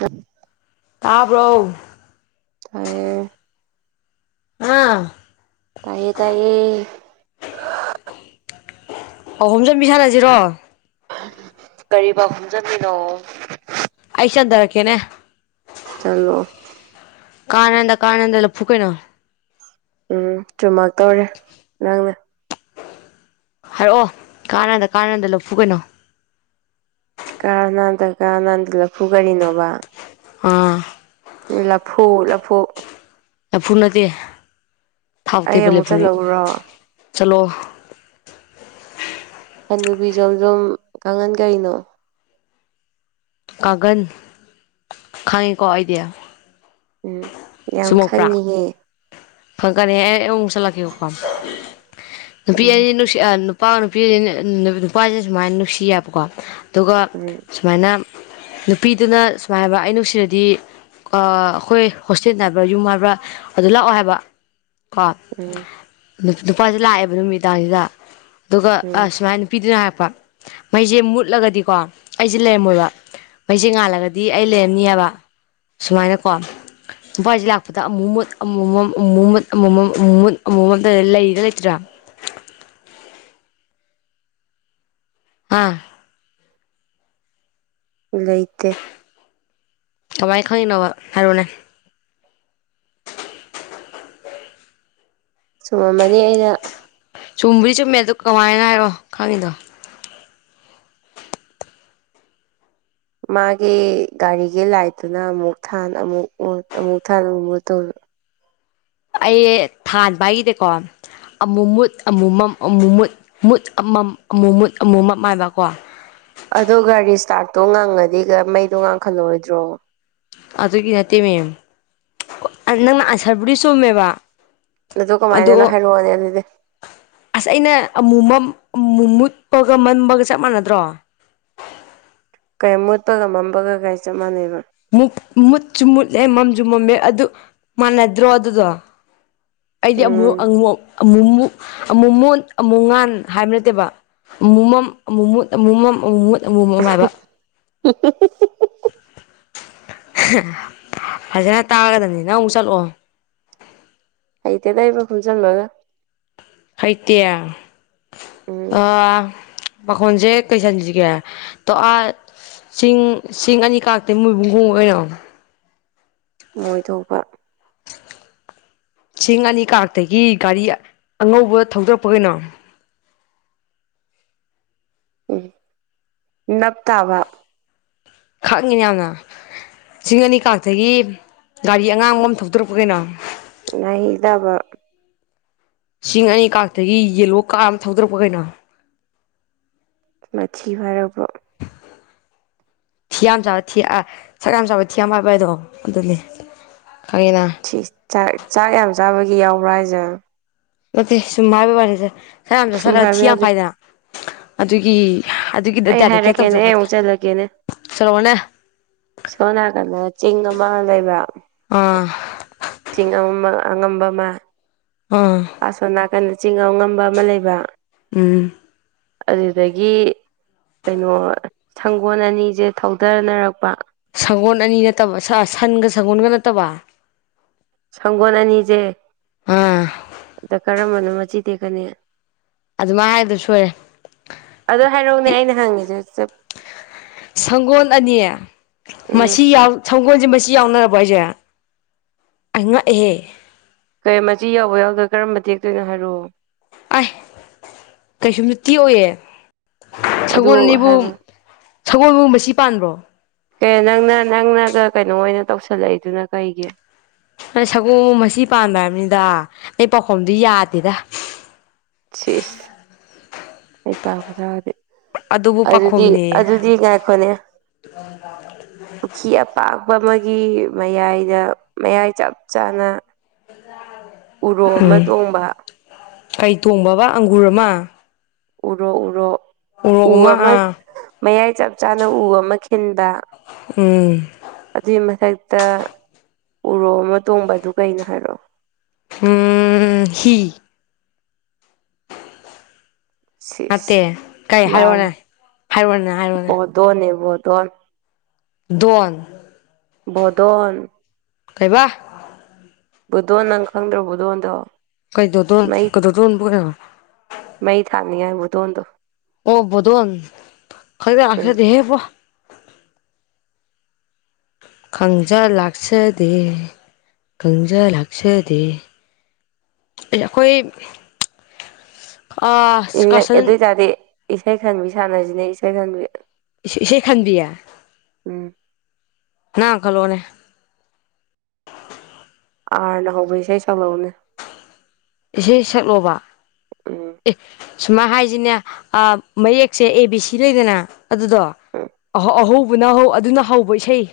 ꯎꯝ [unintelligible] ꯇꯥꯕ꯭ꯔꯣ ꯇꯌꯦ ꯑꯥ ꯇꯥꯏꯌꯦ ꯇꯌꯦ ꯑ ꯍꯣꯝꯖꯟꯕꯤ ꯁꯥꯟꯅꯁꯤꯔꯣ ꯀꯔꯤ ꯄꯥꯎꯈꯣꯡ ꯆꯟꯂꯤꯅꯣ ꯑꯩ ꯆꯟꯗꯔꯛꯀꯦꯅꯦ ꯆꯂꯣ ꯀꯔꯥ ꯅꯥꯟꯊ ꯀꯔꯥ ꯅꯥꯟꯊ ꯂꯐꯨ ꯀꯩꯅꯣ ꯎꯝ ꯆꯨꯝꯃꯥꯛ ꯇꯧꯔꯦ ꯅꯪꯅꯦ ꯍꯥꯏꯔꯛꯑꯣ ꯀꯔꯥ ꯅꯥꯟꯊ ꯀꯔꯥ ꯅꯥꯟꯊ ꯂꯐꯨ ꯀꯩꯅꯣ ꯀꯔꯥ ꯅꯥꯟꯊ ꯀꯔ ꯥ ꯅꯥꯟꯊ ꯂꯐꯨ ꯀꯔꯤꯅꯣꯕ ꯑꯥ ꯂꯐꯨ ꯂꯐꯨ ꯂꯐꯨ ꯅꯠꯇꯦ ꯊꯥꯎ ꯑꯩ ꯇꯩꯕ ꯑꯃꯨꯛ ꯂꯐꯨ ꯆꯠꯂꯧꯔꯣ ꯆꯠꯂꯣ ꯍꯅꯨꯕꯤ ꯖꯣꯝꯖꯣꯝ ꯀꯥꯡꯈꯟ ꯀꯩꯅꯣ ꯀꯥꯒꯟ ꯈꯥꯡꯉꯦꯀꯣ ꯑꯩꯗꯤ ꯎꯝ ꯌꯥꯝ ꯁꯨꯝꯃꯛꯄ꯭ꯔꯥ ꯈꯪꯉꯤꯍꯦ ꯐꯪꯒꯅꯤꯍꯨꯛ ꯆꯠꯂꯛꯀ ꯀ ꯐ ꯎꯝ ꯑ ꯅꯨꯄꯥ ꯅꯨꯄꯤꯅ ꯅꯨꯄꯥꯁꯤꯅ ꯁꯨꯃꯥꯏꯅ ꯅꯨꯡꯁꯤꯌꯦꯕꯀꯣ ꯑꯗꯨꯒ ꯎꯝ ꯁꯨꯃꯥꯏꯅ ꯅꯨꯄꯤꯗꯨꯅ ꯁꯨꯃꯥꯏꯅ ꯍꯥꯏꯕ ꯑꯩ ꯅꯨꯡꯁꯤꯔꯗꯤ ꯑꯩꯈꯣꯏ ꯁꯤꯠ ꯏꯕ꯭ꯔꯥ ꯌꯨꯝ ꯕ꯭ꯔꯥ ꯑꯗꯨ ꯂꯥꯛꯑꯣ ꯍꯥꯏꯕ ꯀꯣ ꯎꯝ ꯅꯨꯄꯥꯁ ꯂꯥꯛꯑꯦꯕ ꯅꯨꯃꯤꯗꯥꯡꯁꯤꯗ ꯑꯗꯨꯒ ꯎꯝ ꯑꯁ ꯁꯨꯃꯥꯏꯅ ꯅꯨꯄꯤꯗꯨꯅ ꯍꯥꯏꯔꯛꯄ ꯃꯩꯁꯦ ꯃꯨꯠꯂꯒꯗꯤꯀꯣ ꯑꯩꯁꯦ ꯂꯩꯔꯝꯃꯣꯏꯕ ꯃꯩꯁꯦ ꯉꯥꯜꯂꯒꯗꯤ ꯑꯩ ꯂꯩꯔꯅꯤꯑꯕ ꯁꯨꯃꯥꯏꯅꯀꯣ ꯎꯄꯥꯥꯏꯁꯦ ꯂꯥꯛꯄꯗ ꯑꯃꯨꯛ ꯃꯨꯠ ꯑꯃꯨꯃꯝ ꯑꯃꯨ ꯃꯨꯠ ꯑꯃꯃꯝ ꯑꯃꯨꯛ ꯃꯨꯠ ꯑꯃꯨꯃꯝꯇ ꯂꯩꯒ ꯂꯩꯇ꯭ꯔꯥ ꯍꯥꯥ ꯂꯩꯇꯦ ꯀꯃꯥꯏ ꯈꯪꯏꯅꯣꯕ ꯍꯥꯏꯔꯛꯎꯅꯦ ꯆꯨꯝꯃꯝꯃꯅꯤ ꯑꯩꯅ ꯆꯨꯝꯕꯔꯤ ꯆꯨꯝꯃꯦ ꯑꯣ ꯀꯃꯥꯏꯅ ꯍꯥꯏꯔꯣ ꯈꯪꯉꯤꯗꯣ ꯃꯥꯒꯤ ꯒꯥꯔꯤꯒꯤ ꯂꯥꯏꯠꯇꯨꯅ ꯑꯃꯨꯛ ꯊꯥꯟ ꯑꯃꯨꯛ ꯃꯨꯠ ꯑꯃꯨꯛ ꯊꯥꯟ ꯑꯃꯨꯛ ꯃꯨꯠ ꯇꯧꯔꯤꯕ ꯑꯩ ꯊꯥꯟꯕ ꯍꯥꯏꯗꯤꯀꯣ ꯑꯃꯨ ꯃꯨꯠ ꯑꯃꯨ ꯃꯝ ꯑꯃꯨ ꯃꯨꯠ ꯃꯨꯠ ꯑꯃꯝ ꯑꯃꯨ ꯃꯨꯠ ꯑꯃꯨ ꯃꯝ ꯍꯥꯏꯕꯀꯣ ꯑꯗꯨꯒꯥ ꯔꯤꯁꯇꯔꯠꯇꯣ ꯉꯪꯉꯥꯗꯤ ꯃꯩꯗꯣ ꯉꯥꯡꯈꯠꯂꯣꯏꯗ꯭ꯔꯣ ꯑꯗꯨꯒꯤ ꯅꯠꯇꯦꯃꯦ ꯅꯪꯅ ꯑꯟꯁꯔꯕꯨꯗꯤ ꯆꯨꯝꯃꯦꯕ ꯑꯗꯨ ꯀꯃꯥꯏꯅꯅ ꯑꯗꯣ ꯍꯥꯏꯔꯛꯑꯣꯅꯦ ꯑꯗꯨꯗꯤ ꯑꯁ ꯑꯩꯅ ꯑꯃꯨ ꯑꯃꯨ ꯃꯨꯠꯄꯒ ꯃꯟꯕꯒ ꯆꯞ ꯃꯥꯟꯅꯗ꯭ꯔꯣ ꯀꯩ ꯃꯨꯠꯄꯒ ꯃꯝꯕꯒꯔꯤ ꯆꯞ ꯃꯥꯟꯅꯩꯕ ꯃꯨꯠꯁꯨ ꯃꯨꯠꯂꯦ ꯃꯝꯁꯨ ꯃꯝꯃꯦ ꯑꯗꯨ ꯃꯥꯟꯅꯗ꯭ꯔꯣ ꯑꯗꯨꯗꯣ ꯑꯩꯗꯤ ꯑꯃꯨꯛ ꯎꯝ ꯑꯃꯨꯃꯨꯛ ꯑꯃꯨꯛ ꯃꯨꯠ ꯑꯃꯨꯛ ꯉꯥꯟ ꯍꯥꯏꯕ ꯅꯠꯇꯦꯕ ꯑꯃꯨꯛ ꯃꯝ ꯑꯃꯨꯛ ꯃꯨꯠ ꯑꯃꯨ ꯃꯝ ꯑꯃꯨꯛ ꯃꯨꯠ ꯑꯃꯣ ꯑꯃ ꯑꯃꯥꯏꯕ [unintelligible] ꯐꯖꯅ ꯇꯥꯒꯗꯅꯤ ꯅꯪ ꯑꯃꯨꯛ ꯆꯠꯂꯑꯣ ꯍꯩꯇꯦꯗꯩꯕ ꯈꯨꯝꯁꯟꯂꯒ ꯍꯩꯇꯦ ꯎꯝ ꯑꯥ ꯄꯈꯣꯡꯁꯦ ꯀꯩ ꯆꯟꯁꯤꯒꯦ ꯇꯣ ꯑꯥ ꯆꯤꯡ ꯆꯁꯤꯡ ꯑꯅꯤ ꯀꯛꯇ ꯃꯣꯏꯕꯨꯡ ꯍꯣꯡ ꯑꯣꯏꯔ ꯃꯣꯏ ꯊꯣꯛꯄ ꯁꯤꯡ ꯑꯅꯤ ꯀꯛꯇꯒꯤ ꯒꯥꯔꯤ ꯑꯉꯧꯕ ꯊꯧꯗꯔꯛꯄ ꯀꯩꯅꯣ ꯎ ꯅꯞ ꯇꯥꯕ ꯈꯪꯉꯤꯅ ꯌꯥꯝꯅ ꯁꯤꯡ ꯑꯅꯤ ꯀꯛꯇꯒꯤ ꯒꯥꯔꯤ ꯑꯉꯥꯡꯕ ꯑꯃ ꯊꯧꯇꯣꯔꯛꯄ ꯀꯩꯅꯣ ꯅꯍꯤ ꯇꯥꯕ ꯆꯤꯡ ꯑꯅꯤ ꯀꯥꯔꯛꯇꯒꯤ ꯌꯦꯜꯂꯣ ꯀꯥꯔ ꯑꯃ ꯊꯧꯗꯔꯛꯄ ꯀꯩꯅꯣ ꯃꯊꯤ ꯍꯥꯏꯔꯛꯄ [inaudible] ꯊꯤꯌꯥꯝ ꯆꯥꯕ ꯊꯤ ꯁꯛ ꯌꯥꯝ ꯆꯥꯕ ꯊꯤꯌꯥꯝ ꯍꯥꯏꯕ ꯍꯥꯏꯗꯣ ꯑꯗꯨꯅꯤ ꯈꯪꯉꯦꯅ ꯁꯤ ꯆꯥꯛ ꯆꯥꯛ ꯌꯥꯝ ꯆꯥꯕꯒꯤ ꯌꯥꯎꯕ꯭ꯔꯥ ꯍꯥꯏꯁꯦ ꯅꯠꯇꯦ ꯁꯨꯝ ꯍꯥꯏꯕꯩ ꯋꯥꯅꯦꯗ ꯆꯥꯛ ꯌꯥꯝ ꯁꯨꯝ ꯆꯥꯁꯤꯟꯂꯒ ꯊꯤ ꯍꯥꯏꯕ ꯌꯥꯝ ꯌꯥꯗꯦ ꯐꯥꯏꯗꯅ ꯑꯗꯨꯒꯤ ꯑꯗꯨꯒꯤ ꯑꯩ ꯗꯦꯗꯤꯀꯦꯠ ꯍꯥꯏꯔꯛꯀꯦꯅꯦ ꯇꯧꯖꯕ ꯑꯩ ꯑꯃꯨꯛ ꯆꯟꯂꯛꯀꯦꯅꯦ꯫ ꯁꯣꯔꯣꯛꯍꯣꯏꯅ ꯁꯣꯝ ꯅꯀꯟꯗ ꯆꯤꯡ ꯑꯃ ꯂꯩꯕ꯫ ꯑꯥ ꯆꯤꯡ ꯑꯉꯝꯕ ꯑꯉꯝꯕ ꯑꯃ꯫ ꯑꯥ꯫ ꯑꯁꯣꯝ ꯅꯥꯀꯟꯗ ꯆꯤꯡ ꯑꯉꯝꯕ ꯑꯃ ꯂꯩꯕ꯫ ꯎꯝ꯫ ꯑꯗꯨꯗꯒꯤ꯫ ꯀꯩꯅꯣ ꯁꯪꯒꯣꯜ ꯑꯅꯤꯁꯦ ꯊꯧꯗꯅꯔꯛꯄ꯫ ꯁꯒꯣꯜ ꯑꯅꯤ ꯅꯠꯇꯕ ꯁꯟꯒ ꯁꯒꯣꯜꯒ ꯅꯠꯇꯕ꯫ ꯁꯪꯒꯣꯜ ꯑꯅꯤꯁꯦ ꯑꯥ ꯑꯗ ꯀꯔꯝꯕꯅꯣ ꯃꯆꯤ ꯇꯦꯛꯀꯅꯤ꯫ ꯑꯗꯨꯃꯥꯏ ꯍꯥꯏꯕꯗꯣ ꯁꯣꯏꯔꯦ꯫ ꯑꯗꯣ ꯍꯥꯏꯔꯛꯎꯅꯦ ꯑꯩꯅ ꯍꯪꯉꯤꯁꯦ ꯆꯞ ꯁꯪꯒꯣꯜ ꯑꯅꯤ ꯎꯝ ꯃꯆꯤ ꯌꯥꯎ ꯁꯒꯣꯜꯁꯦ ꯃꯆꯤ ꯌꯥꯎꯅꯔꯕꯣ ꯍꯥꯏꯁꯦ ꯑꯩ ꯉꯛꯑꯦꯍꯦ꫰꫰ ꯀꯩ ꯃꯆꯤ ꯌꯥꯎꯕ ꯌꯥꯎꯗꯕ ꯀꯔꯝꯕ ꯇꯦꯛꯇꯣꯏꯅꯣ ꯍꯥꯏꯔꯛꯑꯣ꯫ ꯑꯥꯏ ꯀꯩꯁꯨꯨꯝ ꯇꯦꯛꯑꯣꯏꯌꯦ ꯑꯗꯨ ꯁꯒꯣꯜ ꯑꯅꯤꯕꯨ ꯍꯥꯏꯕ ꯁꯒꯣꯜꯕꯨ ꯃꯆꯤ ꯄꯥꯟꯕ꯭ꯔꯣ꯫ ꯀꯩꯅꯣ ꯅꯪꯅ ꯅꯪꯅꯒ ꯀꯩꯅꯣ ꯑꯣꯏꯅ ꯇꯧꯁꯜꯂꯛꯏꯗꯨꯅ ꯀꯩꯒꯤ꯫ ꯁꯒꯣꯜꯕꯨ ꯑꯆꯤ ꯄꯥꯟꯕ꯭ꯔ ꯍꯥꯏꯕꯅꯤꯗ ꯅꯪ ꯄꯥꯎꯈꯨꯝꯗꯨ ꯌꯥꯗꯦꯗ꫰꫰ ꯁꯤꯁ ꯍꯩꯄꯥ ꯈꯨꯁꯥꯗꯤ꯫ ꯑꯗꯨꯕꯨ ꯑꯗꯨꯗꯤ ꯄꯥꯈꯣꯝꯅꯦꯌꯦ ꯑꯗꯨꯗꯤ ꯉꯥꯏꯈꯣꯅꯦ꯫ [unintelligible] ꯄꯨꯈ꯭ꯔꯤ ꯑꯄꯥꯛꯄ ꯑꯃꯒꯤ ꯃꯌꯥꯏꯗ ꯃꯌꯥꯏ ꯆꯞ ꯆꯥꯅ꯫ [unintelligible] ꯎꯔꯣꯛ ꯑꯃ ꯎꯝ ꯇꯣꯡꯕ꯫ ꯀꯩ ꯇꯣꯡꯕ ꯑꯪꯒꯨꯔ ꯑꯃ꯫ ꯎꯔꯣ ꯎꯔꯣ꯫ ꯎ ꯎꯔꯣꯛ ꯑꯃ ꯑꯥ ꯃꯌꯥꯏ ꯆꯞ ꯆꯥꯅ ꯎ ꯑꯃ ꯈꯤꯟꯕ꯫ ꯎꯝ ꯑꯗꯨꯏ ꯃꯊꯛꯇ ꯎꯔꯣ ꯑꯃ ꯇꯣꯡꯕ ꯑꯗꯨ ꯀꯩꯅꯣ ꯍꯥꯏꯔꯛꯑꯣ꯫ ꯎꯝ ꯍꯤ꯫ ꯁꯤꯁ ꯅꯠꯇꯦ ꯀꯩ ꯂꯥꯜꯂꯦ ꯍꯥꯏꯔꯣꯅꯦ ꯍꯥꯏꯔꯣꯅꯦ ꯍꯥꯏꯔꯣꯅꯦ ꯕꯣꯗꯣꯟꯅꯦ ꯕꯣꯗꯣꯟ꯫ ꯗꯣꯟ꯫ ꯄꯨꯗꯣꯟ꯫ ꯀꯩꯕ꯫ ꯄꯨꯗꯣꯟ ꯅꯪ ꯈꯪꯗ꯭ꯔꯣ ꯄꯨꯗꯣꯟꯗꯣ꯫ ꯀꯩꯗꯣꯗꯣꯟ ꯀꯩꯗꯣꯗꯣꯟꯕꯨ [unintelligible] ꯃꯩ ꯊꯥꯟꯅꯤ ꯉꯥꯏ ꯄꯨꯗꯣꯟꯗꯨ꯫ ꯑꯣ ꯄꯨꯗꯣꯟ ꯈꯪꯖ ꯎꯝ ꯂꯥꯛꯆꯗꯦꯍꯦ ꯏꯕꯣ꯫ ꯈꯪꯖ ꯂꯥꯛꯆꯗꯦ ꯈꯪꯖ ꯂꯥꯛꯆꯗꯦ꯫ ꯑꯩꯈꯣꯏ꯫ ꯑꯗꯨ ꯀꯥꯁꯟ ꯑꯣꯏꯇꯥꯔꯗꯤ ꯏꯁꯩ ꯈꯟꯕꯤ ꯁꯥꯟꯅꯁꯤꯅꯦ ꯏꯁꯩ ꯈꯟꯕꯤ꯫ ꯏꯁꯩ ꯈꯟꯕꯤꯌꯦ ꯎꯝ ꯅꯪ ꯍꯥꯟ ꯈꯜꯂꯣꯅꯦ꯫ ꯑꯥꯔꯅ ꯍꯧꯕ ꯏꯁꯩ ꯁꯛꯂꯥꯛꯑꯣꯅꯦ꯫ ꯏꯁꯩ ꯁꯛꯂꯣꯕ ꯎꯝ ꯑꯦ꯫ ꯁꯨꯃꯥꯏ ꯍꯥꯏꯁꯤꯅꯦ ꯑꯥ ꯃꯌꯦꯛꯁꯦ ꯑꯦ ꯕꯤ ꯁꯤ ꯂꯩꯗꯅ ꯑꯗꯨꯗꯣ ꯎꯝ ꯑꯍꯧ ꯄꯨꯅꯍꯧ ꯑꯗꯨꯅ ꯍꯧꯕ ꯏꯁꯩ꯫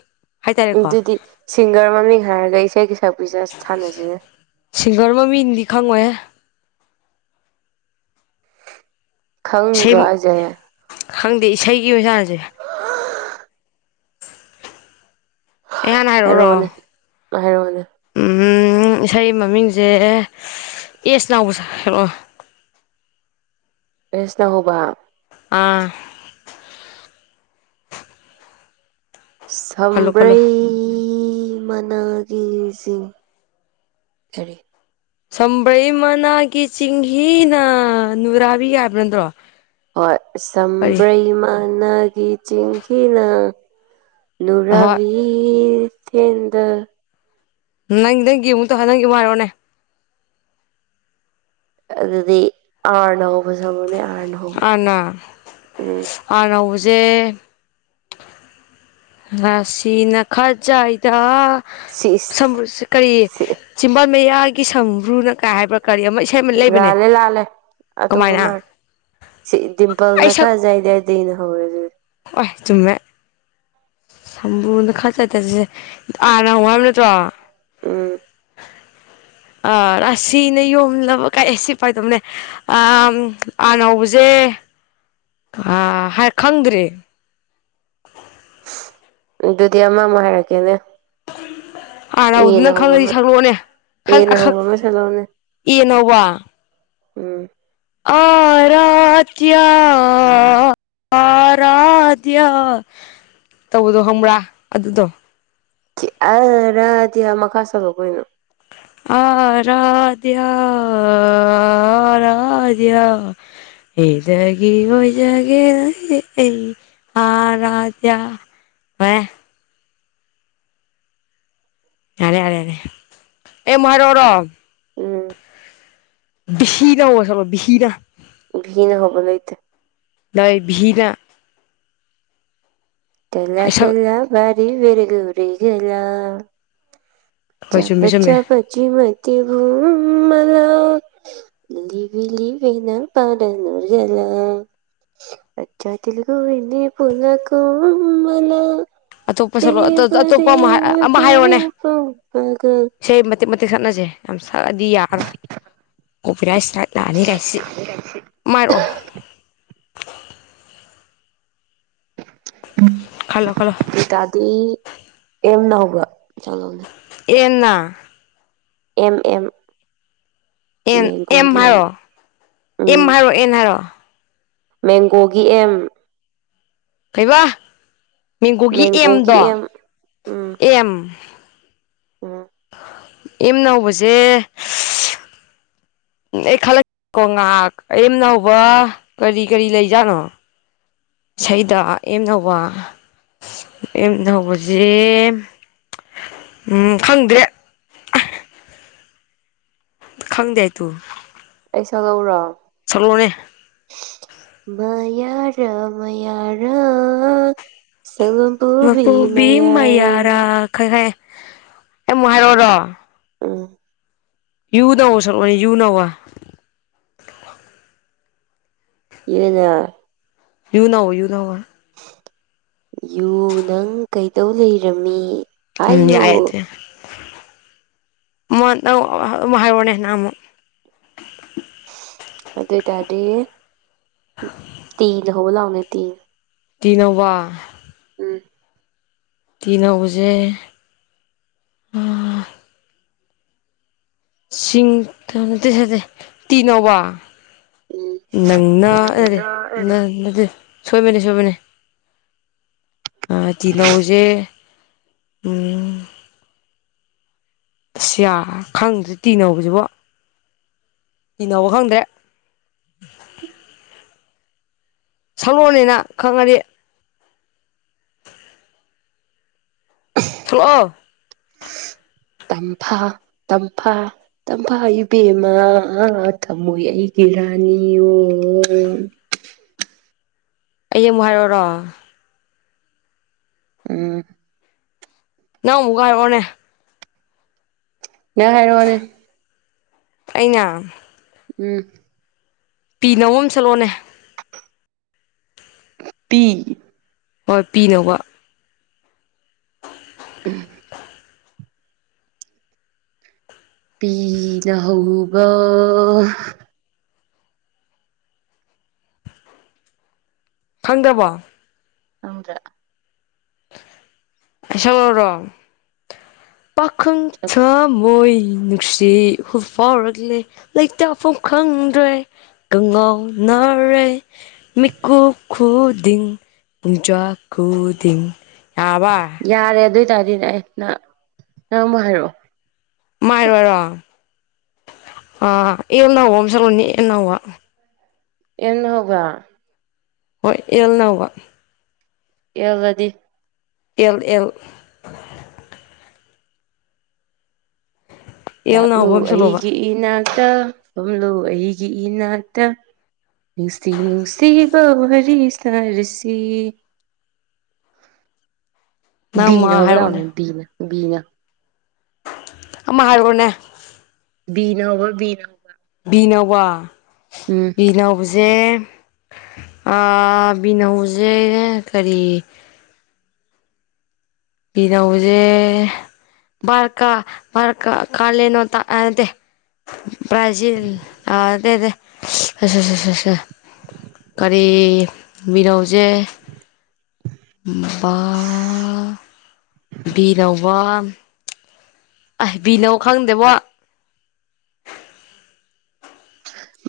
ꯍꯥꯏꯇꯥꯔꯦꯀꯣ ꯑꯗꯨꯗꯤ ꯁꯤꯡꯒꯔ ꯃꯃꯤꯡ ꯍꯥꯏꯔꯒ ꯏꯁꯩꯒꯤ ꯁꯛꯄꯤꯁꯦ ꯑꯁ ꯁꯥꯟꯅꯁꯤꯅꯦ꯫ ꯁꯤꯡꯒꯔ ꯃꯃꯤꯡꯗꯤ ꯈꯪꯉꯣꯏꯍꯦ꯫ ꯏꯁꯩ ꯈꯪꯗ꯭ꯔꯣ ꯍꯥꯏꯖꯦ꯫ ꯈꯪꯗꯦ ꯏꯁꯩꯒꯤ ꯑꯣꯖꯥꯁꯦ ꯑꯑꯑ ꯑꯩ ꯍꯥꯟꯅ ꯍꯥꯏꯔꯛꯑꯣꯅꯦ ꯍꯥꯏꯔꯛꯑꯣꯔꯣ ꯍꯥꯏꯔꯣꯑꯣꯅꯦ ꯏꯁꯩ ꯃꯃꯤꯡꯁꯦ ꯑꯦꯁ ꯅꯥꯎꯕ ꯁꯥ ꯍꯥꯏꯂꯛꯑꯣ ꯑꯦꯁ ꯅ ꯍꯧꯕ ꯑꯥ ꯈꯜꯂꯣ ꯈꯜꯂꯣ ꯁꯝꯕ꯭ꯔꯩ ꯃꯅꯥꯒꯤꯁꯤꯡ ꯀꯔꯤ ꯁꯪꯕ꯭ꯔꯩ ꯃꯅꯥꯒꯤ ꯆꯤꯡꯍꯤꯅ ꯅꯨꯔꯥꯕꯤ ꯍꯥꯏꯕ ꯅꯠꯇ꯭ꯔꯣ ꯍꯣꯏ ꯀꯔꯤ ꯁꯝꯕ꯭ꯔꯩꯃꯅꯒꯤ ꯆꯦꯡꯍꯤꯅ ꯑꯍꯣꯏ ꯅꯨꯔꯕꯤ ꯆꯗ ꯅꯪ ꯅꯪꯒꯤ ꯑꯃꯨꯛꯛꯇꯧ ꯅꯪꯒꯤ ꯃꯥꯏꯔꯣꯅꯦ ꯑꯗꯨꯗꯤ ꯑꯥꯔꯅ ꯍꯧꯕ ꯁꯛꯂꯛꯑꯣꯅꯦ ꯑꯥꯔꯅ ꯍꯧꯕ ꯎꯝ ꯑꯥꯅꯧꯕꯁꯦ ꯔꯥꯁꯤꯅ ꯈꯔꯖꯏꯗ ꯁꯤꯁ ꯁꯝꯕꯔꯨꯁꯦ ꯀꯔꯤ ꯁꯤ ꯆꯤꯝꯕꯥꯜ ꯃꯌꯥꯒꯤ ꯁꯝ꯭ꯔꯨꯅ ꯀꯥꯏ ꯍꯥꯏꯕ꯭ꯔꯥ ꯀꯔꯤ ꯑꯃ ꯑꯃ ꯂꯩꯕꯅꯦ ꯂꯥꯂꯦ ꯂꯥꯂꯦ ꯑꯇꯣꯕ ꯃꯥ ꯀꯃꯥꯏꯅ ꯁꯤ ꯑꯩ ꯗꯤꯝꯄꯜꯅ ꯁꯛ ꯈꯔꯖꯏꯗꯏꯗꯅ ꯍꯧꯔꯦ ꯑꯗꯨꯗꯤ ꯍꯣꯏ ꯆꯨꯝꯃꯦ ꯁꯝꯕꯨꯗ ꯈꯔ ꯆꯠ ꯆꯠꯁꯤꯁꯦ ꯑꯥꯅ ꯍ ꯍꯥꯏꯝ ꯅꯠꯇ꯭ꯔꯣ [inaudible] ꯎꯝ ꯑꯁꯤꯅ ꯌꯣꯝꯂꯅꯕ ꯀꯥꯏ ꯑꯦ ꯁꯤ ꯄꯥꯏꯗꯧꯅꯦ ꯑꯥꯝ ꯑꯥꯔꯅ ꯍꯧꯕꯁꯦ ꯑ ꯈꯪꯗ꯭ꯔꯦ ꯑꯗꯨꯗꯤ ꯑꯃ ꯑꯃꯨꯛ ꯍꯥꯏꯔꯛꯀꯦꯅꯦ ꯑꯥꯔꯅ ꯍꯨꯕꯗꯨ ꯑꯦꯅ ꯅꯪ ꯍꯧꯕ ꯈꯪꯉꯗꯤ ꯑꯃ ꯁꯛꯂꯛꯑꯣꯅꯦ ꯈꯪ ꯑꯦꯅ ꯑꯈꯛ ꯍꯧꯕ ꯑꯃ ꯁꯜꯂꯛꯎꯅꯦ ꯑꯦꯅ ꯍꯧꯕꯥ ꯎꯝ ꯑꯥꯔꯥ [unintelligible] ꯇꯧꯕꯗꯣ ꯍꯪꯕ꯭ꯔꯥ ꯑꯗꯨꯗꯣ ꯑ ꯔꯥꯗꯤ ꯌꯥ ꯃꯈꯥ ꯁꯛꯂꯛꯑꯣ ꯀꯩꯅꯣ [unintelligible] ꯏꯗꯒꯤ ꯑꯣꯏꯖꯒꯦ ꯑꯩ ꯑꯥ ꯔꯥ ꯗꯤꯌꯥ ꯍꯥ [inaudible] ꯌꯥꯔꯦ ꯌꯥꯔꯦ ꯌꯥꯔꯦ ꯑꯦ ꯃꯍ ꯍꯥꯏꯔꯛꯔꯣ ꯎꯝ ꯕꯤꯍꯤꯅ ꯆ ꯕꯤꯍꯤꯅ ꯕꯤꯍꯤꯅ ꯍꯧꯕꯥ ꯂꯩꯇꯦ ꯅꯣꯏ ꯚꯤꯍꯤꯒ ꯇꯂ ꯍꯣꯏ ꯇꯂ ꯔꯤ ꯔꯦꯒꯨ ꯎꯔꯒꯂ ꯆꯨꯝꯃꯦ ꯆꯄ ꯆꯨꯝꯃꯦ ꯆ ꯄꯆ ꯃ ꯃꯂ ꯂꯤꯕꯤ ꯂꯤꯕꯤ ꯅꯪꯄꯗ ꯅꯨꯖꯥ ꯅꯥ꯫ [unintelligible] ꯑꯇꯣꯞꯄ ꯁꯛꯂꯣ ꯑꯇꯣꯞꯄ ꯑꯃ ꯑꯃ ꯍꯥꯏꯔꯛꯑꯣꯅꯦ ꯗꯕꯗꯦꯕꯗꯦꯕ ꯒ ꯏꯁꯩ ꯃꯇꯤꯦꯛ ꯃꯇꯤꯦꯛ ꯁꯛꯅꯁꯦ ꯌꯥꯝ ꯁꯛꯑꯗꯤ ꯌꯥꯔꯣꯏ ꯀꯣꯄꯤꯔꯥꯏꯁ ꯒꯥꯏꯗ ꯂꯥꯛꯑꯅꯤ ꯀꯥꯏꯁꯤ ꯃꯥꯏꯔꯛꯑꯣ ꯈꯜꯂꯣ ꯈꯜꯂꯣ ꯗꯣꯏꯇꯥꯗꯤ ꯑꯦꯝ ꯅ ꯍꯧꯕ ꯁꯛꯂꯣꯑꯣꯅꯦ ꯑꯦꯟꯅ ꯑꯦꯝ ꯑꯦꯝ ꯑꯦꯟ ꯑꯦꯝꯍꯥꯏꯔꯣ ꯑꯦꯝꯍꯥꯏꯔꯣ ꯑꯦꯟ ꯍꯥꯏꯥꯔꯣ ꯃꯦꯡꯒꯣꯒꯤ ꯑꯦꯝ ꯀꯩꯕ ꯃꯦꯡꯒꯣꯒꯤ ꯑꯦꯝꯗꯣ ꯑꯦꯝ ꯎꯝ ꯑꯦꯝꯅ ꯍꯧꯕꯖꯦ ꯎꯝ ꯑꯩ ꯈꯜꯂꯛ ꯀꯣ ꯉꯥꯍꯥꯛ ꯑꯦꯝꯅ ꯍꯧꯕ ꯀꯔꯤ ꯀꯔꯤ ꯂꯩꯖꯥꯠꯅꯣ ꯏꯁꯩꯗ ꯑꯦꯝꯅ ꯍꯧꯕ ꯑꯦꯝꯅ ꯍꯧꯕꯖꯤ ꯎꯝ ꯈꯪꯗ꯭ꯔꯦ ꯈꯪꯗꯦ ꯏꯇꯨ ꯑꯩ ꯁꯛꯂꯛꯎꯔꯣ ꯁꯛꯂꯛꯑꯣꯅꯦ ꯃꯌꯥꯔꯥ ꯃꯌꯥꯔꯥ ꯁꯛꯂꯣꯟ ꯃꯄꯨꯕꯤ ꯃꯌꯥꯔꯥ ꯈꯪꯉꯦ ꯈꯪꯉꯦ ꯑꯩ ꯑꯃꯨꯛ ꯍꯥꯏꯔꯣꯔꯣ ꯎꯝ ꯌꯨꯗꯧꯕ ꯁꯛꯂꯛꯑꯣꯅꯦ ꯌꯨ ꯅ ꯍꯧꯕ ꯀꯤꯔꯦꯗꯥ ꯌꯨꯅ ꯍꯧꯕ ꯌꯨꯅ ꯍꯧꯕ ꯌꯨ ꯅꯪ ꯀꯩꯗꯧ ꯂꯩꯔꯝꯃꯤ ꯎꯝ ꯍꯥꯏꯌꯨ ꯌꯥꯏ ꯑꯗꯨ ꯌꯥꯏ ꯎꯃꯠ ꯅꯪ ꯑꯃ ꯍꯥꯏꯔꯣꯅꯦ ꯅꯪ ꯑꯃꯨꯛ ꯑꯗꯣꯏꯇꯥꯔꯗꯤ ꯇꯤꯅ ꯍꯧꯕ ꯂꯥꯎꯅꯦ ꯇꯤꯅ ꯇꯤꯅ ꯍꯧꯕ ꯎꯝ ꯇꯤꯅ ꯍꯧꯕꯖꯦ ꯁꯤꯡ ꯇꯅꯠꯇꯦ ꯖꯥꯠꯇꯦ ꯇꯤꯅ ꯍꯧꯕ ꯎꯝ ꯅꯪꯅ ꯑꯦ ꯅꯠꯇꯦ ꯅꯪꯅ ꯑꯦ ꯅꯪ ꯅꯠꯇꯦ ꯁꯣꯏꯕꯅꯤ ꯁꯣꯏꯕꯅꯤ ꯑ ꯇꯤꯅꯧꯖꯦ ꯎꯝ ꯑꯁꯁ꯭ꯌꯥ ꯈꯪꯗ꯭ꯔꯦ ꯇꯤꯅ ꯍꯧꯕꯖꯤꯕꯣ ꯇꯤꯅ ꯍꯧꯕ ꯈꯪꯗ꯭ꯔꯦ ꯁꯛꯂꯛꯑꯣꯅꯦ ꯅꯪ ꯈꯪꯉꯗꯤ ꯊꯨꯛꯑꯣ ꯇꯝꯐꯥ ꯇꯝꯐꯥ ꯇꯝꯐꯥ ꯏꯕꯦꯝꯃꯥ ꯊꯝꯃꯣꯏ ꯑꯩꯒꯤ ꯔꯥꯅꯤꯌꯣ ꯑꯩ ꯑꯃꯨꯛ ꯍꯥꯏꯔꯛꯑꯣꯔꯣ ꯎꯝ ꯅꯪ ꯑꯃꯨꯛꯀ ꯍꯥꯏꯔꯛꯑꯣꯅꯦ ꯅꯪ ꯍꯥꯏꯔꯛꯑꯣꯅꯦ ꯑꯩꯅ ꯎꯝ ꯄꯤꯅ ꯍꯧꯕ ꯑꯃ ꯁꯛꯂꯛꯑꯣꯅꯦ ꯄꯤ ꯍꯣꯏ ꯄꯤꯅ ꯍꯧꯕ ꯎꯝ [unintelligible] ꯄꯤꯅꯍꯧꯕꯥ ꯈꯪꯗ꯭ꯔꯕꫭ ꯈꯪꯗ꯭ꯔꯦ ꯑꯩ ꯁꯛꯂꯛꯔꯣꯔꯣ ꯄꯥꯈꯪ ꯊꯃꯣꯏ ꯅꯨꯡꯁꯤ ꯗꯤ ꯏꯐꯨ ꯐꯥꯎꯔꯛꯂꯦ ꯂꯩꯇꯥꯐꯝ ꯈꯪꯗ꯭ꯔꯦ ꯀꯉꯥꯎꯅꯔꯦ ꯃꯤꯀꯨꯞ ꯈꯨꯗꯤꯡ ꯄꯨꯡꯖꯥ ꯈꯨꯗꯤꯡ ꯌꯥꯔꯕ ꯌꯥꯔꯦ ꯑꯗꯨ ꯑꯣꯏꯇꯥꯔꯗꯤꯅꯦ ꯑꯩ ꯅꯪ ꯅꯪ ꯑꯃꯨꯛ ꯍꯥꯏꯔꯛꯑꯣ ꯃꯥꯏꯔꯣꯏꯔꯣ ꯑꯥ ꯌꯦꯜꯅꯥꯎꯧꯕ ꯑꯃ ꯆꯠꯂꯨꯅꯤ ꯑꯦꯜꯅꯥꯧꯕ ꯑꯦꯜꯅ ꯍꯧꯒ ꯍꯣꯏ ꯑꯦꯜꯅ ꯍꯧꯕ [unintelligible] ꯑꯦꯜ ꯏꯜ ꯑꯦꯜ ꯂꯥꯛꯂꯨ ꯅꯧꯕ ꯑꯃ ꯁꯛꯂꯛꯑꯣꯕ ꯑꯩꯒꯤ ꯏ ꯅꯥꯛꯇ ꯐꯝꯂꯨ ꯑꯩꯒꯤ ꯏꯅꯥꯛꯇ ꯅꯤꯡꯁꯤ ꯅꯨꯡꯁꯤꯕ ꯋꯥꯔꯤ ꯁꯥꯔꯁꯤ [inaudible] ꯅꯪ ꯑꯃ ꯕꯤꯅ ꯍꯥꯏꯔꯛꯑꯣꯅꯦ ꯍꯕꯂꯅꯤꯕꯤꯅꯕꯤꯅ ꯑꯃ ꯍꯥꯏꯔꯣꯅꯦ ꯕꯤꯅꯕ ꯕꯤꯅꯋꯥ ꯎꯝ ꯕꯤꯅ ꯍꯧꯕꯁꯦ ꯑꯥ ꯕꯤꯅ ꯍꯧꯕꯁꯦ ꯀꯔꯤ ꯄꯤꯅ ꯍꯧꯕꯁꯦ ꯥꯕꯥꯔꯀꯥ ꯕꯥꯔꯀꯥ ꯈꯂꯦꯅꯣꯇꯥ ꯑꯦ ꯅꯠꯇꯦ ꯭ꯔꯥꯖꯤꯜ ꯑ ꯀꯔꯤ ꯕꯤꯅ ꯍꯧꯕꯁꯦ ꯕꯥ ꯄꯤꯅꯋꯥ ꯑꯍꯕꯤꯅꯣ ꯈꯪꯗꯦꯕꯣ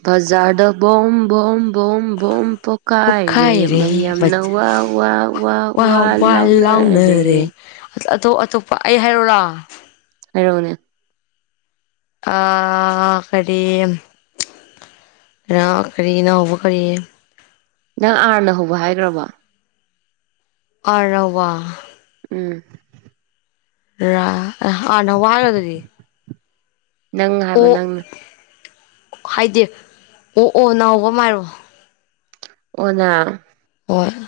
ꯕꯖꯥꯔ ꯗ ꯕꯨꯝ ꯕꯨꯝ ꯕꯣꯝ ꯕꯣꯝ ꯄꯣꯈꯥꯏꯔꯦ ꯄꯣꯛꯈꯥꯏꯔꯦ ꯃꯌꯥꯝꯅ ꯕꯖ ꯋꯥ ꯋꯥ ꯋꯥ ꯋꯥ ꯋꯥ ꯂꯥꯎꯅꯔꯦ ꯑꯇꯣꯞ ꯑꯇꯣꯞꯄ ꯑꯩ ꯍꯥꯏꯔꯛꯎꯔꯣ ꯍꯥꯏꯔꫭꯅꯦ ꯑ ꯀꯔꯤ ꯔꯥ ꯀꯔꯤꯅꯅꯥꯍꯎꯕ ꯀꯔꯤ ꯅꯪ ꯑꯥꯔꯅ ꯍꯧꯕ ꯍꯥꯏꯈ꯭ꯔꯕꯣ ꯑꯔꯋꯥ ꯎꯝ ꯔꯥ ꯑꯥꯔꯅ ꯍꯧꯕ ꯑꯃ ꯍꯥꯏꯒ꯭ꯔꯗꯨꯗꯤ ꯅꯪ ꯍꯥꯏꯕ ꯅꯪꯅ ꯍꯥꯏꯗꯦ ꯑꯣ ꯑꯣ ꯅꯥꯍꯧꯕ ꯑꯝꯍꯥꯏꯔꫭ ꯑꯣꯅꯥ ꯍꫭꯏ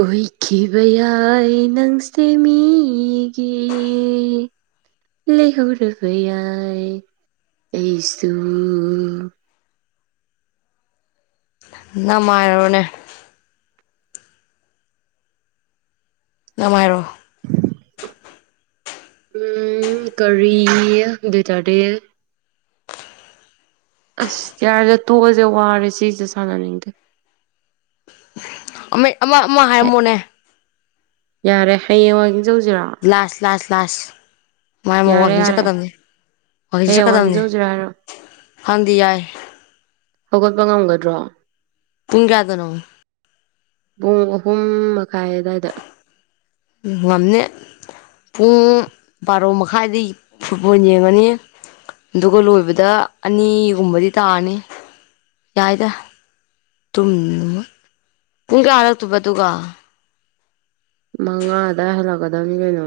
ꯑꯣꯏꯏꯈꯤꯕꯈꯤꯕ ꯌꯥꯏ ꯅꯪꯁ ꯃꯤꯒꯤꯦ ꯂꯩꯍꯧꯔꯕ ꯌꯥꯏ ꯑꯩꯁꯨꯨꯡ ꯅꯃꯥꯏꯔꯣꯅꯦ ꯅꯨꯡꯉꯥꯏꯔꯣ ꯎꯝ ꯀꯔꯤ ꯑꯗꯨ ꯑꯣꯏꯇꯥꯔꯗꯤ ꯑꯁ ꯌꯥꯔꯗ ꯇꯣꯛꯑꯁꯦ ꯋꯥꯔꯦ ꯁꯤꯁꯦ ꯁꯥꯟꯅꯅꯤꯡꯗꯦ ꯑꯃ ꯑꯃ ꯑꯃ ꯍꯥꯏꯔꯝꯃꯣꯅꯦ ꯌꯥꯔꯦ ꯍꯌꯦꯡꯋꯥꯏꯒꯤꯡ ꯆꯧꯖꯤꯔꫭ ꯂꯥꯁ ꯂꯥꯁ ꯂꯥꯁ ꯃꯥꯏ ꯑꯃ ꯌꯥꯔꯦ ꯋꯥꯛꯀꯤꯡ ꯌꯥꯔꯦ ꯆꯠꯀꯗꯕꯅꯤ ꯋꯀꯤꯡꯁ ꯍꯌꯦꯡ ꯋꯥꯛꯀꯤꯡ ꯆꯠꯀꯗꯝꯕꯅꯤ ꯆꯧꯁꯤꯔꯣ ꯍꯥꯏꯔꯣ ꯍꯪꯗꯤ ꯌꯥꯏ ꯍꯧꯒꯠꯄ ꯉꯝꯒꯗ꯭ꯔꯣ ꯄꯨꯡ ꯀꯌꯥꯗꯅꯣ ꯄꯨꯡ ꯑꯍꯨꯝ ꯃꯈꯥꯏ ꯑꯋꯥꯏꯗ ꯉꯝꯃꯦ ꯄꯨꯡ ꯕꯥꯔꯣ ꯃꯈꯥꯏꯗꯒꯤ ꯐꯨꯠꯕꯣꯜ ꯌꯦꯡꯉꯅꯤ ꯑꯗꯨꯒ ꯂꯣꯏꯕꯗ ꯑꯅꯤꯒꯨꯝꯕꯗꯤ ꯇꯥꯔꯅꯤ ꯌꯥꯏꯗ ꯨꯝ ꯄꯨꯡ ꯀꯌꯥꯔꯛꯇꯕ ꯑꯗꯨꯒ ꯃꯉꯥꯗꯥ ꯍꯜꯂꯛꯀꯗꯕꯅꯤ ꯀꯩꯅꯣ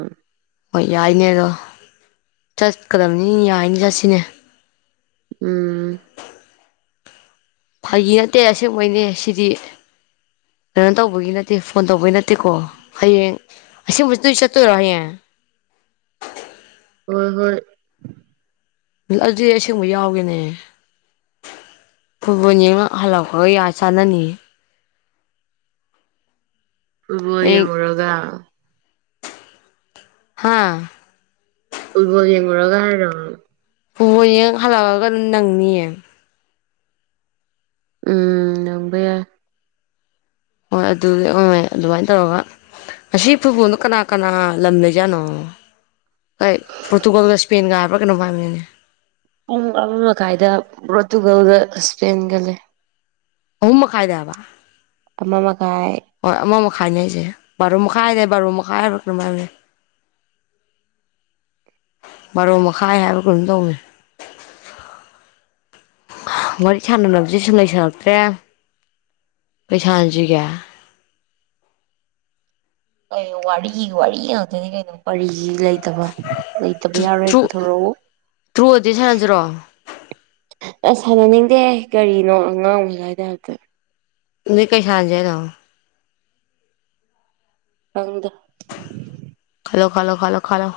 ꯍꯣꯏ ꯌꯥꯏꯅꯦꯔꯣ ꯆꯠꯀꯗꯕꯅꯤ ꯌꯥꯏꯅꯤ ꯆꯠꯁꯤꯅꯦ ꯎꯝ ꯐꯒꯤ ꯅꯠꯇꯦ ꯑꯁꯦꯡꯕꯩꯅꯦ ꯁꯤꯗꯤ ꯀꯩꯅꯣ ꯇꯧꯕꯒꯤ ꯅꯠꯇꯦ ꯐꯣꯟ ꯇꯧꯕꯒꯤ ꯅꯠꯇꯦꯀꯣ ꯍꯌꯦꯡ ꯑꯁꯤꯁꯦ ꯃꯁꯔꯤ ꯆꯠꯠꯇꯔꯦ ꯍꯣꯏ ꯍꯣꯏ ꯑꯗꯨꯗꯤ ꯑꯁꯦꯡꯕꯩ ꯌꯥꯎꯒꯦꯅꯦ ꯐꯨꯠꯕꯣꯜ ꯌꯦꯅ ꯍꯜꯂꯥꯎꯄꯒ ꯌꯥ ꯆꯥꯟꯅꯅꯤ ꯐꯨꯠꯕꯣ ꯑꯩ ꯌꯦꯡꯂꯡꯨꯔꯒ ꯍꯥꯥ ꯐꯨꯠꯕꯣꯜ ꯌꯦꯡꯉꯨꯔꯒꯔ ꯄꯨꯕꯣꯅ ꯍꯥꯜꯑꯒ ꯅꯪꯅꯤ ꯎꯝ ꯅꯪꯕ ꯌꯥꯏ ꯍꯣꯏ ꯑꯗꯨꯗꯤ ꯍ ꯑꯗꯨꯃꯥꯏꯅ ꯇꯧꯔꯒ ꯉꯁꯤ ꯐꯨꯠꯕꫭꯜꯗꯣ ꯀꯅꯥ ꯀꯅꯥ ꯂꯝ ꯂꯩꯖꯥꯠꯅꯣ ꯀꯩ ꯄꯣꯔꯇꯨꯒꯜꯒ ꯁ꯭ꯄꯦꯟꯒ ꯍꯥꯏꯕ꯭ꯔꯥ ꯀꯩꯅꯣꯝ ꯍꯥꯏꯕꯅꯤꯅꯦ ꯄꯨꯡ ꯑꯃ ꯃꯈꯥꯏꯗ ꯄꯣꯔꯇꯨꯒꯜꯗ ꯏꯁꯄꯦꯟꯒ ꯂꯩ ꯑꯍꯨꯝꯃꯈꯥꯏ ꯗꯍꯥꯏꯕ ꯑꯃ ꯃꯈꯥꯏ ꯍꯣꯏ ꯑꯃ ꯃꯈꯥꯏꯅꯦ ꯑꯩꯁꯦ ꯕꯥꯔꯣ ꯃꯈꯥꯏꯅꯦ ꯕꯥꯔꯣ ꯃꯈꯥꯏ ꯍꯥꯏꯕ꯭ꯔ ꯀꯩꯔꫭꯝ ꯍꯥꯏꯕꯅꯦ ꯕꯥꯔꫭ ꯃꯈꯥꯏ ꯍꯥꯏꯕꯔ ꯀꯩꯅꫭꯝ ꯇꯧꯕꯅꯦ ꯋꯥꯔꯤ ꯁꯥꯟꯅꯅꯕꯁꯤ ꯁꯨꯝ ꯂꯩꯩ ꯁꯥꯟꯅꯛꯇ꯭ꯔꯦ ꯀꯩꯁꯥꯟꯅꯟꯁꯤꯒꯦ ꯀꯩꯅꯣ ꯋꯥꯔꯤꯒꯤ ꯋꯥꯔꯤ ꯉꯥꯛꯇꯅꯤ ꯀꯩꯅꯣ ꯀꯔꯤꯒꯤ ꯂꯩꯇꯕ ꯂꯩꯇꯕ ꯌꯥꯔꯣꯏ ꯇ꯭ꯔꯨ ꯄꯨꯊꯣꯔꯛꯎ ꯇ꯭ꯔꯨ ꯑꯣꯏꯔꯗꯤ ꯁꯥꯟꯅꯁꯤꯔꯣ ꯑꯁ ꯁꯥꯟꯅꯅꯤꯡꯗꯦꯍꯦ ꯀꯔꯤꯅꯣ ꯑꯉꯥꯡ ꯃꯥꯏ ꯇꯥꯏꯞꯇ ꯎꯅꯤꯛ ꯀꯩꯁꯥꯟꯖꯦ ꯍꯥꯏꯅꯣ ꯈꯪꯗꯦ ꯈꯜꯣ ꯈꯜꯣ ꯈꯜꯣ ꯈꯂꯣ